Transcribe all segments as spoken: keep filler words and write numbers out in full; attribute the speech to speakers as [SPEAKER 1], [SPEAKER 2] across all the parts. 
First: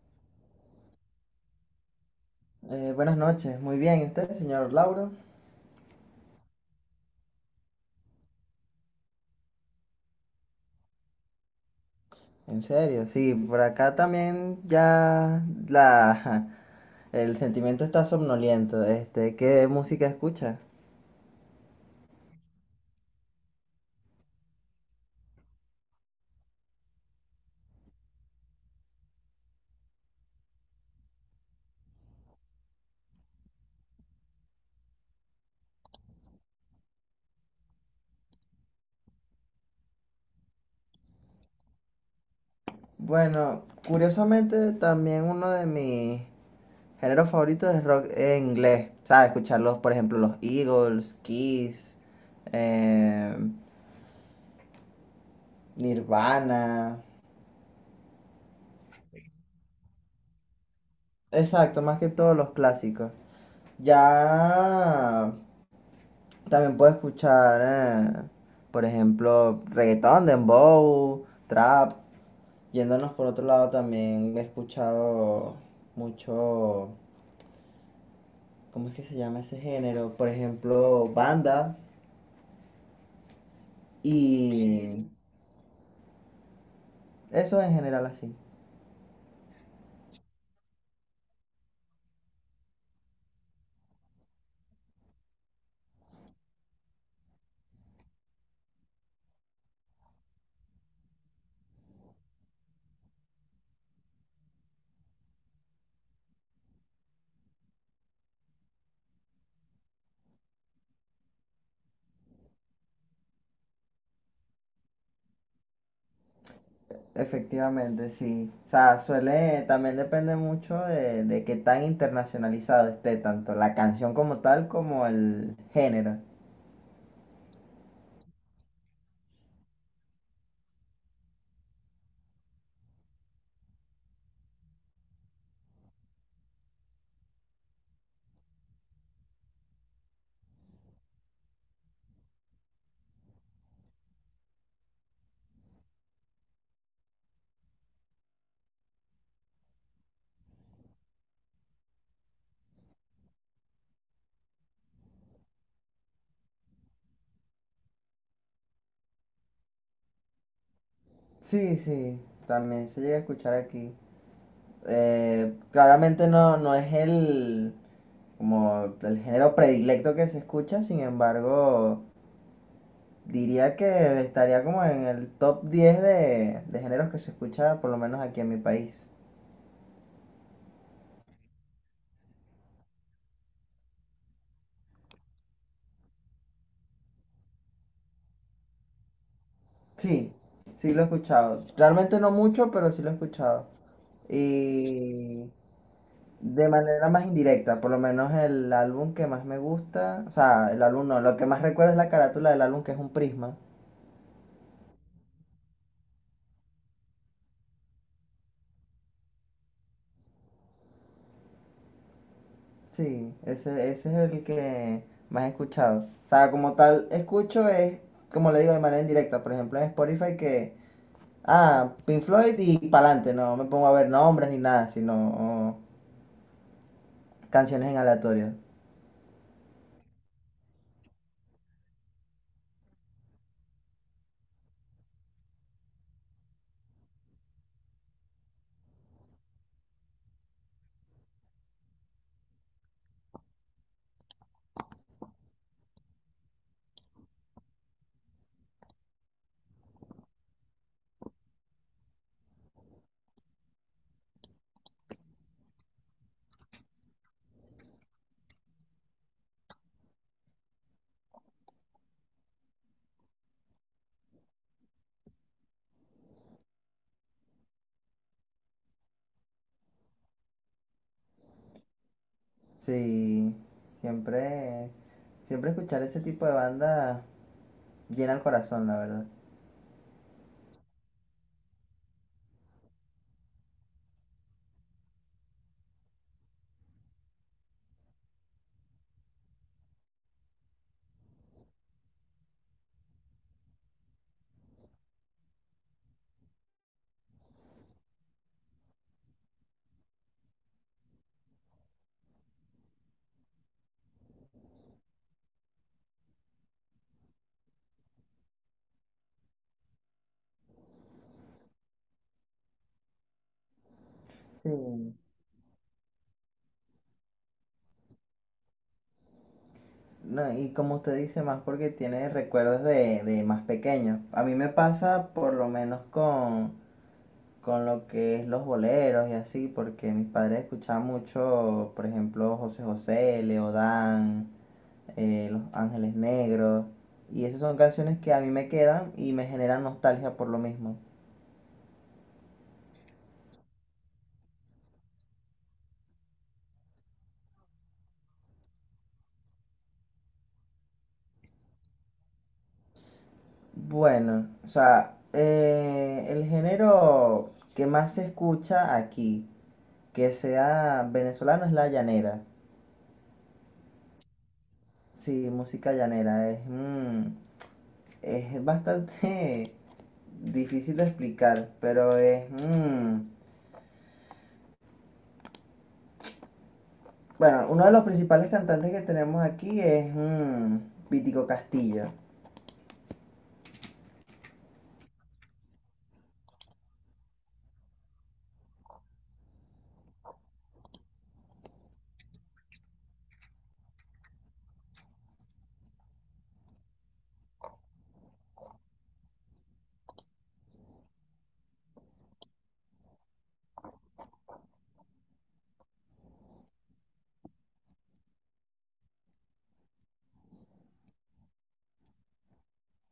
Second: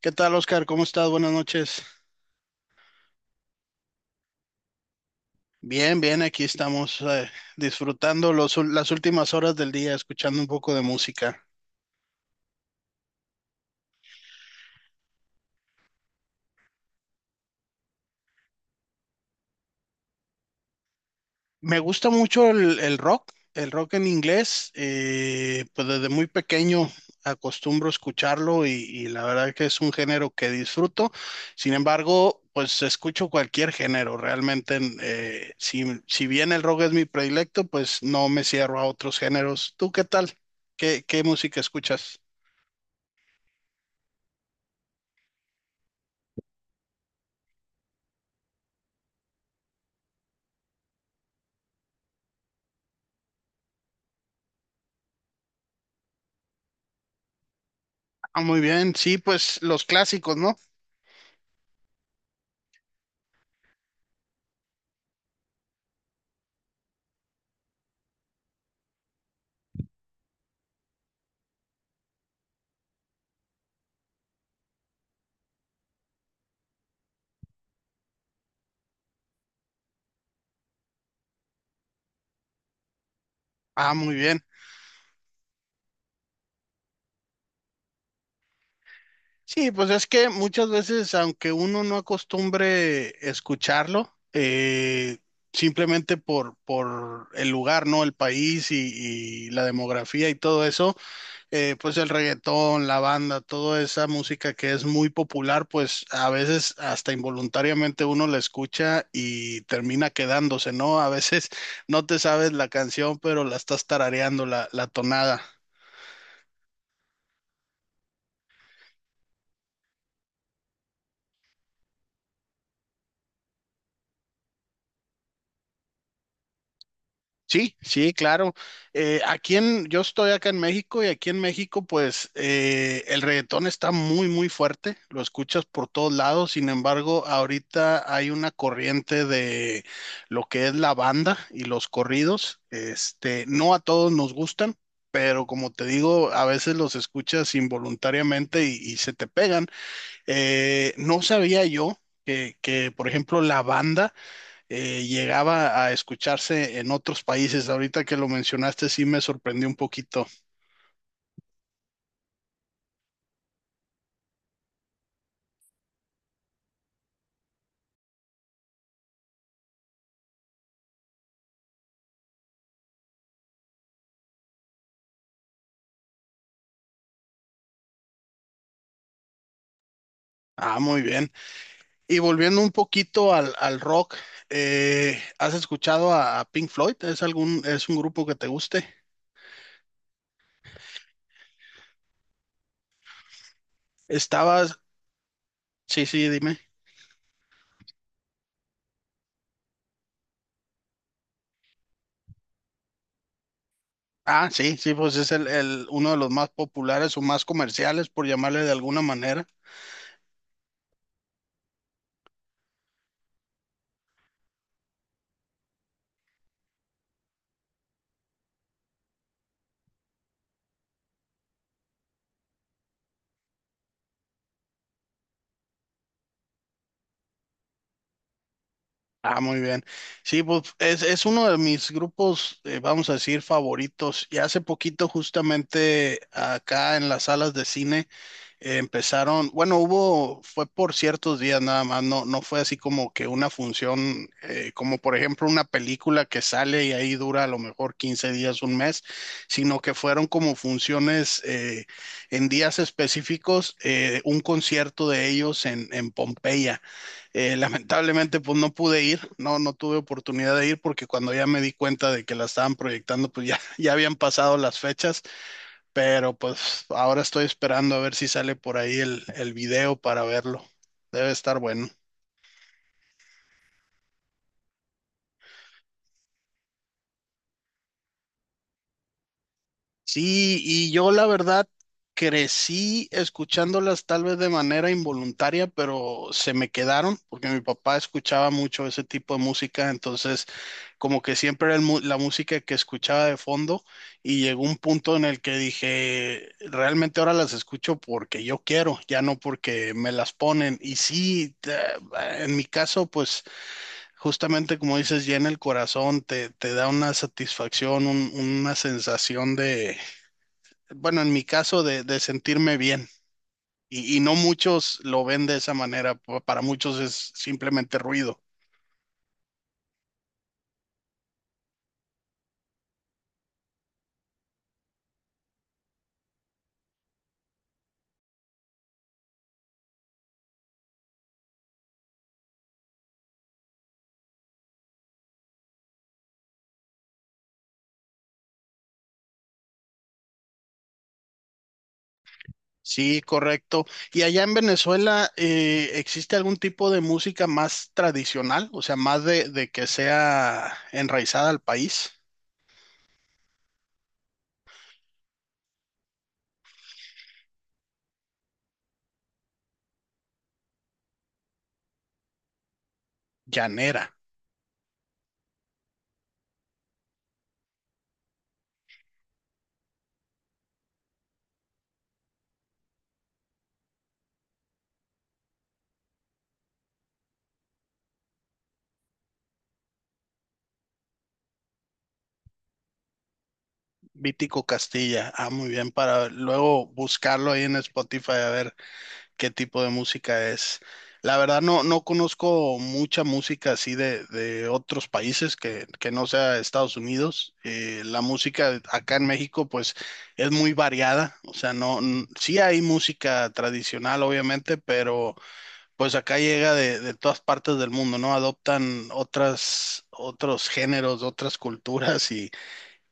[SPEAKER 1] ¿Qué tal, Oscar? ¿Cómo estás? Buenas noches.
[SPEAKER 2] Eh, buenas noches, muy bien. ¿Y usted, señor Lauro?
[SPEAKER 1] Bien, bien, aquí estamos eh, disfrutando los ul- las últimas horas del día, escuchando un poco de música.
[SPEAKER 2] En serio, sí, por acá también ya la, el sentimiento está somnoliento. Este, ¿qué música escucha?
[SPEAKER 1] Me gusta mucho el, el rock, el rock en inglés, eh, pues desde muy pequeño acostumbro escucharlo y, y la verdad que es un género que disfruto. Sin embargo, pues escucho cualquier género, realmente eh, si, si bien el rock es mi predilecto, pues no me cierro a otros géneros. ¿Tú qué tal? ¿Qué, ¿qué música escuchas?
[SPEAKER 2] Bueno, curiosamente también uno de mis géneros favoritos es rock en inglés. ¿Sabes? Escucharlos, por ejemplo, los Eagles, Kiss, eh, Nirvana.
[SPEAKER 1] Ah, muy bien, sí, pues los clásicos, ¿no?
[SPEAKER 2] Exacto, más que todos los clásicos. Ya también puedo escuchar, eh, por ejemplo, reggaetón, dembow, trap. Yéndonos por otro lado, también he escuchado mucho, ¿cómo es que se llama ese género? Por ejemplo, banda
[SPEAKER 1] Ah, muy bien.
[SPEAKER 2] y eso en general así.
[SPEAKER 1] Sí, pues es que muchas veces, aunque uno no acostumbre escucharlo, eh, simplemente por, por el lugar, ¿no? El país y, y la demografía y todo eso, eh, pues el reggaetón, la banda, toda esa música que es muy popular, pues a veces hasta involuntariamente uno la escucha y termina quedándose, ¿no? A veces no te sabes la canción, pero la estás tarareando, la, la tonada.
[SPEAKER 2] Efectivamente, sí. O sea, suele, también depende mucho de, de qué tan internacionalizado esté, tanto la canción como tal como el género.
[SPEAKER 1] Sí, sí, claro. Eh, aquí en, yo estoy acá en México y aquí en México, pues eh, el reggaetón está muy, muy fuerte. Lo escuchas por todos lados. Sin embargo, ahorita hay una corriente de lo que es la banda y los corridos. Este, no a todos nos gustan, pero como te digo, a veces los escuchas involuntariamente y, y se te pegan. Eh, no sabía yo que, que, por ejemplo, la banda eh, llegaba a escucharse en otros países. Ahorita que lo mencionaste, sí me sorprendió un poquito.
[SPEAKER 2] Sí, sí, también se llega a escuchar aquí. Eh, claramente no, no es el, como el género predilecto que se escucha. Sin embargo, diría que estaría como en el top diez de, de géneros que se escucha, por lo menos aquí en mi país.
[SPEAKER 1] Ah, muy bien. Y volviendo un poquito al, al rock, eh, ¿has escuchado a, a Pink Floyd? ¿Es algún, ¿es un grupo que te guste?
[SPEAKER 2] Sí, sí lo he escuchado. Realmente no mucho, pero sí lo he escuchado.
[SPEAKER 1] Estabas,
[SPEAKER 2] Y
[SPEAKER 1] sí, sí, dime.
[SPEAKER 2] de manera más indirecta, por lo menos el álbum que más me gusta, o sea, el álbum no, lo que más recuerdo es la carátula del álbum, que es un prisma.
[SPEAKER 1] Ah, sí, sí, pues es el, el, uno de los más populares o más comerciales, por llamarle de alguna manera.
[SPEAKER 2] Sí, ese, ese es el que más he escuchado. O sea, como tal, escucho es, como le digo, de manera indirecta. Por ejemplo, en Spotify que, ah, Pink Floyd y pa'lante. No me pongo a ver nombres ni nada, sino canciones en aleatorio.
[SPEAKER 1] Ah, muy bien. Sí, pues es, es uno de mis grupos, eh, vamos a decir, favoritos. Y hace poquito, justamente acá en las salas de cine, eh, empezaron, bueno, hubo, fue por ciertos días nada más, no, no fue así como que una función, eh, como por ejemplo una película que sale y ahí dura a lo mejor quince días, un mes, sino que fueron como funciones eh, en días específicos, eh, un concierto de ellos en, en Pompeya. Eh, lamentablemente, pues no pude ir, no, no tuve oportunidad de ir porque cuando ya me di cuenta de que la estaban proyectando, pues ya, ya habían pasado las fechas. Pero pues ahora estoy esperando a ver si sale por ahí el, el video para verlo. Debe estar bueno.
[SPEAKER 2] Sí, siempre, siempre escuchar ese tipo de banda llena el corazón, la verdad.
[SPEAKER 1] Sí, y yo la verdad crecí escuchándolas tal vez de manera involuntaria, pero se me quedaron porque mi papá escuchaba mucho ese tipo de música, entonces como que siempre era el mu- la música que escuchaba de fondo y llegó un punto en el que dije, realmente ahora las escucho porque yo quiero, ya no porque me las ponen. Y sí, te- en mi caso, pues... Justamente como dices, llena el corazón, te, te da una satisfacción, un- una sensación de, bueno, en mi caso, de, de sentirme bien. Y, y no
[SPEAKER 2] Sí.
[SPEAKER 1] muchos lo ven de esa manera, pa- para muchos es simplemente ruido.
[SPEAKER 2] No, y como usted dice, más porque tiene recuerdos de, de más pequeño. A mí me pasa por lo menos con con lo que es los boleros y así, porque mis padres escuchaban mucho, por ejemplo, José José, Leodán, eh, Los Ángeles Negros, y esas son canciones que a mí me quedan y me generan nostalgia por lo mismo.
[SPEAKER 1] Sí, correcto. ¿Y allá en Venezuela eh, existe algún tipo de música más tradicional? O sea, más de, de que sea enraizada al país.
[SPEAKER 2] Bueno, o sea, eh, el género que más se escucha aquí, que sea venezolano, es la llanera.
[SPEAKER 1] Llanera.
[SPEAKER 2] Sí, música llanera, es, mm, es bastante difícil de explicar, pero es... mm, Bueno, uno de los principales cantantes que tenemos aquí es mm, Vítico Castillo.
[SPEAKER 1] Vítico Castilla. Ah, muy bien, para luego buscarlo ahí en Spotify a ver qué tipo de música es. La verdad no, no conozco mucha música así de, de otros países que, que no sea Estados Unidos. Eh, la música acá en México pues es muy variada, o sea, no, n- sí hay música tradicional obviamente, pero pues acá llega de, de todas partes del mundo, ¿no? Adoptan otras, otros géneros, otras culturas y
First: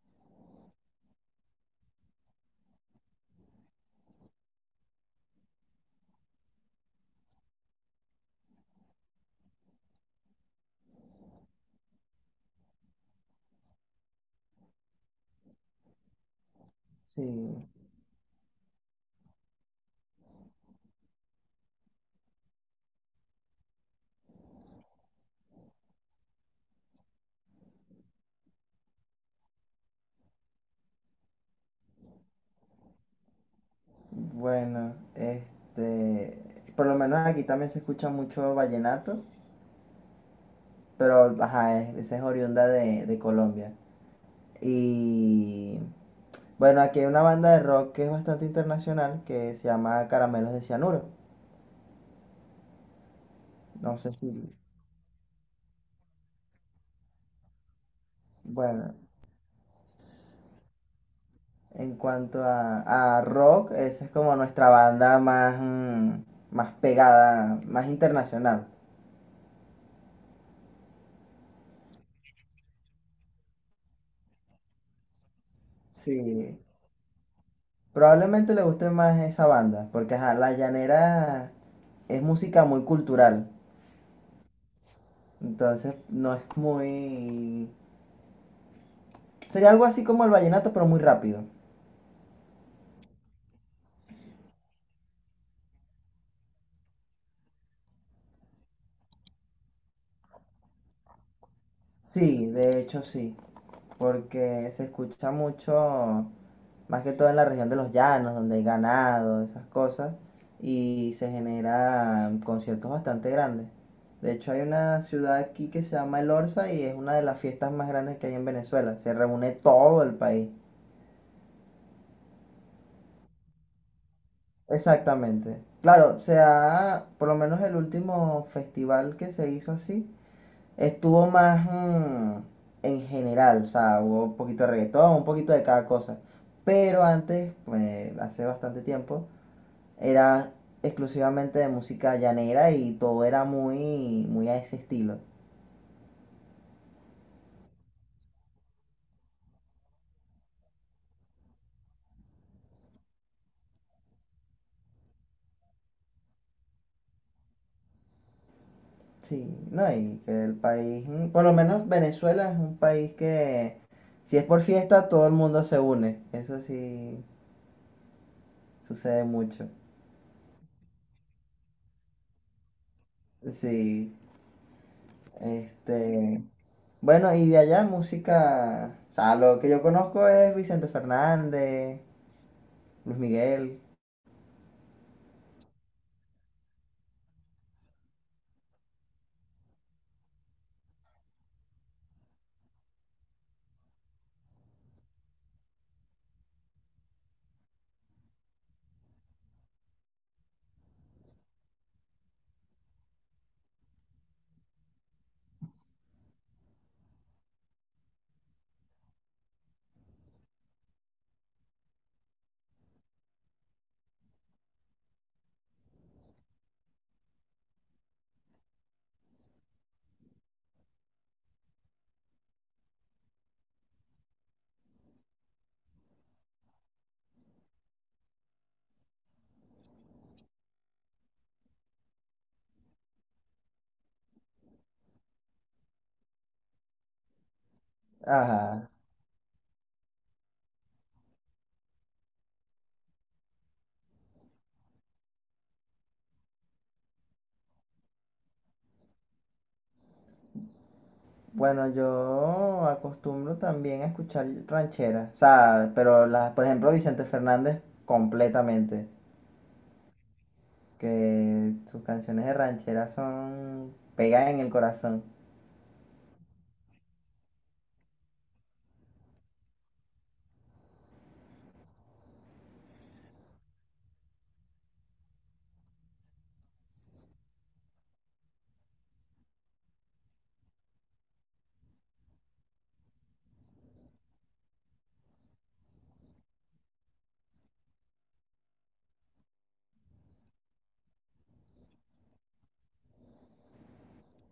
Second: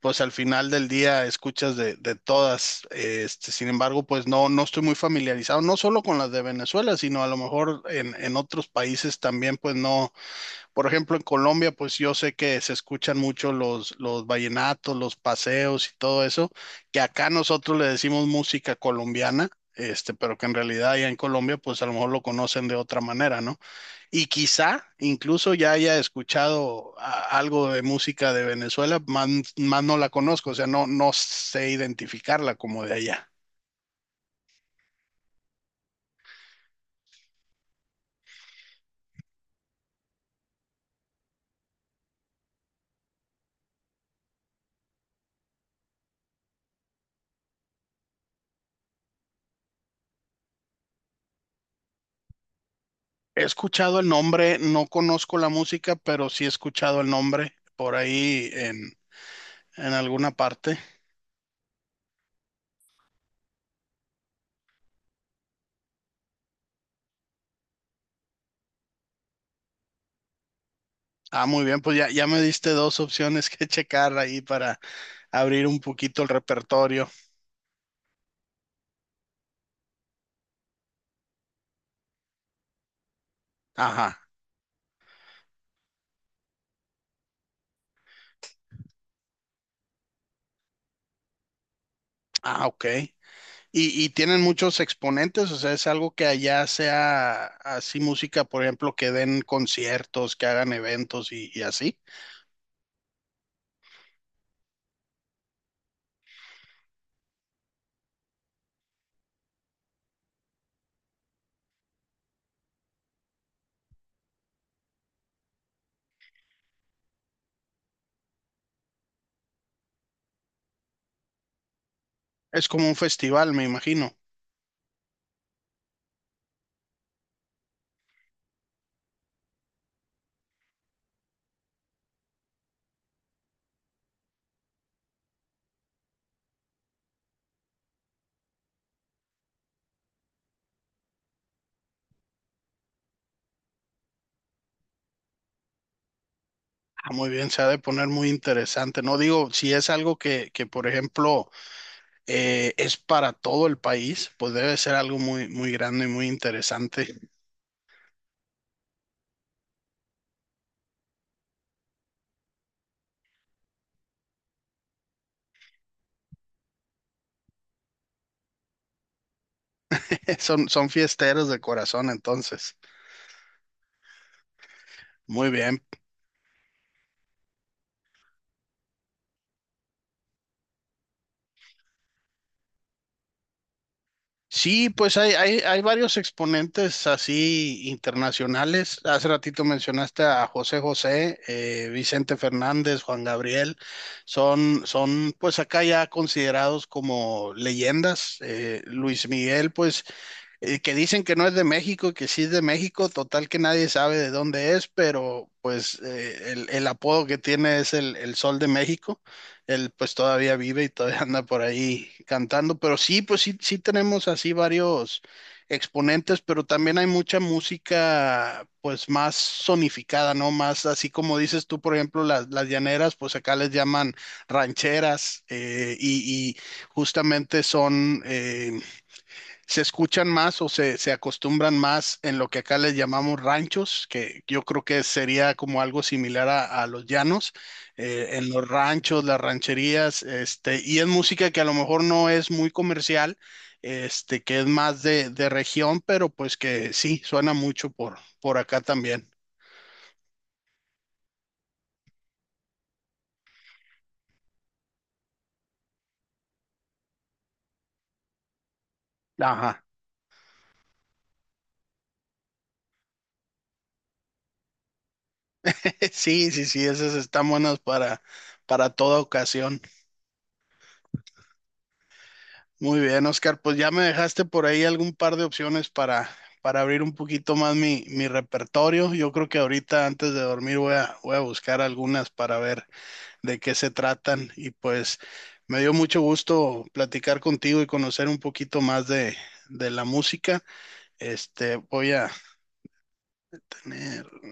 [SPEAKER 1] pues al final del día escuchas de, de todas. Este, sin embargo, pues no, no estoy muy familiarizado, no solo con las de Venezuela, sino a lo mejor en, en otros países también, pues no. Por ejemplo, en Colombia, pues yo sé que se escuchan mucho los, los vallenatos, los paseos y todo eso, que
[SPEAKER 2] Sí.
[SPEAKER 1] acá nosotros le decimos música colombiana. Este, pero que en realidad allá en Colombia, pues a lo mejor lo conocen de otra manera, ¿no? Y quizá incluso ya haya escuchado a- algo de música de Venezuela, más, más no la conozco, o sea, no, no sé identificarla como de allá.
[SPEAKER 2] Bueno, este, por lo menos aquí también se escucha mucho vallenato, pero ajá, es- esa es oriunda de, de Colombia. Y bueno, aquí hay una banda de rock que es bastante internacional, que se llama Caramelos de Cianuro.
[SPEAKER 1] He
[SPEAKER 2] No
[SPEAKER 1] escuchado el
[SPEAKER 2] sé si,
[SPEAKER 1] nombre, no conozco la música, pero sí he escuchado el nombre por ahí en,
[SPEAKER 2] bueno,
[SPEAKER 1] en alguna parte.
[SPEAKER 2] en cuanto a, a rock, esa es como nuestra banda más, mm, más pegada, más internacional.
[SPEAKER 1] Ah, muy bien, pues ya, ya me diste dos opciones que checar ahí para abrir un
[SPEAKER 2] Sí,
[SPEAKER 1] poquito el repertorio.
[SPEAKER 2] probablemente le guste más esa banda, porque ajá, La Llanera es música muy cultural,
[SPEAKER 1] Ajá.
[SPEAKER 2] entonces no es muy... Sería algo así como el vallenato, pero muy rápido.
[SPEAKER 1] Ah, ok. Y, y tienen muchos exponentes, o sea, es algo que allá sea así música, por ejemplo, que den conciertos, que hagan eventos y, y así.
[SPEAKER 2] Sí, de hecho sí, porque se escucha mucho, más que todo en la región de los llanos, donde hay ganado, esas cosas, y se generan conciertos bastante grandes. De hecho, hay una ciudad aquí que se llama El Orza y es una de las fiestas más grandes que hay en Venezuela. Se reúne todo el país.
[SPEAKER 1] Es como un festival, me imagino.
[SPEAKER 2] Exactamente. Claro, o sea, por lo menos el último festival que se hizo así estuvo más mm, en general. O sea, hubo un poquito de reggaetón, un poquito de cada cosa. Pero antes, pues, hace bastante tiempo, era exclusivamente de música llanera y todo era muy, muy a ese estilo.
[SPEAKER 1] Ah, muy bien, se ha de poner muy interesante. No digo, si es algo que, que, por ejemplo, eh, es para todo el país, pues debe ser algo muy, muy grande y muy interesante.
[SPEAKER 2] Sí, no, y que el país, mm, por lo menos Venezuela es un país que, si es por fiesta, todo el mundo se une. Eso sí sucede mucho.
[SPEAKER 1] Son, son fiesteros de corazón, entonces.
[SPEAKER 2] Sí,
[SPEAKER 1] Muy bien.
[SPEAKER 2] este, bueno, y de allá música, o sea, lo que yo conozco es Vicente Fernández, Luis Miguel,
[SPEAKER 1] Sí, pues hay, hay, hay varios exponentes así internacionales. Hace ratito mencionaste a José José, eh, Vicente Fernández, Juan Gabriel. Son, son pues acá ya considerados como leyendas. Eh, Luis Miguel, pues eh, que dicen que no es de México, que sí es de México, total que nadie sabe de dónde es, pero pues eh, el, el apodo que tiene es el, el Sol de México. Él pues todavía vive y todavía anda por ahí cantando, pero sí, pues sí, sí tenemos así varios exponentes, pero también hay mucha música pues más sonificada, ¿no? Más así como dices tú, por ejemplo, las, las llaneras, pues acá les llaman rancheras eh, y, y justamente son... eh, se escuchan más o se, se acostumbran más en lo que acá les llamamos ranchos, que yo creo que sería como algo similar a, a los llanos, eh, en los
[SPEAKER 2] ajá.
[SPEAKER 1] ranchos, las rancherías, este, y es música que a lo mejor no es muy comercial, este, que es más de, de región, pero pues que sí, suena mucho por, por acá también.
[SPEAKER 2] Bueno, yo acostumbro también a escuchar rancheras, o sea, pero las, por ejemplo, Vicente Fernández completamente,
[SPEAKER 1] Ajá.
[SPEAKER 2] que sus canciones de ranchera son, pegan en el corazón.
[SPEAKER 1] Sí, sí, sí, esas están buenas para, para toda ocasión. Muy bien, Oscar, pues ya me dejaste por ahí algún par de opciones para, para abrir un poquito más mi, mi repertorio. Yo creo que ahorita antes de dormir voy a, voy a buscar algunas para ver de qué se tratan y pues me dio mucho gusto platicar contigo y conocer un poquito más de, de la música. Este, voy a tener...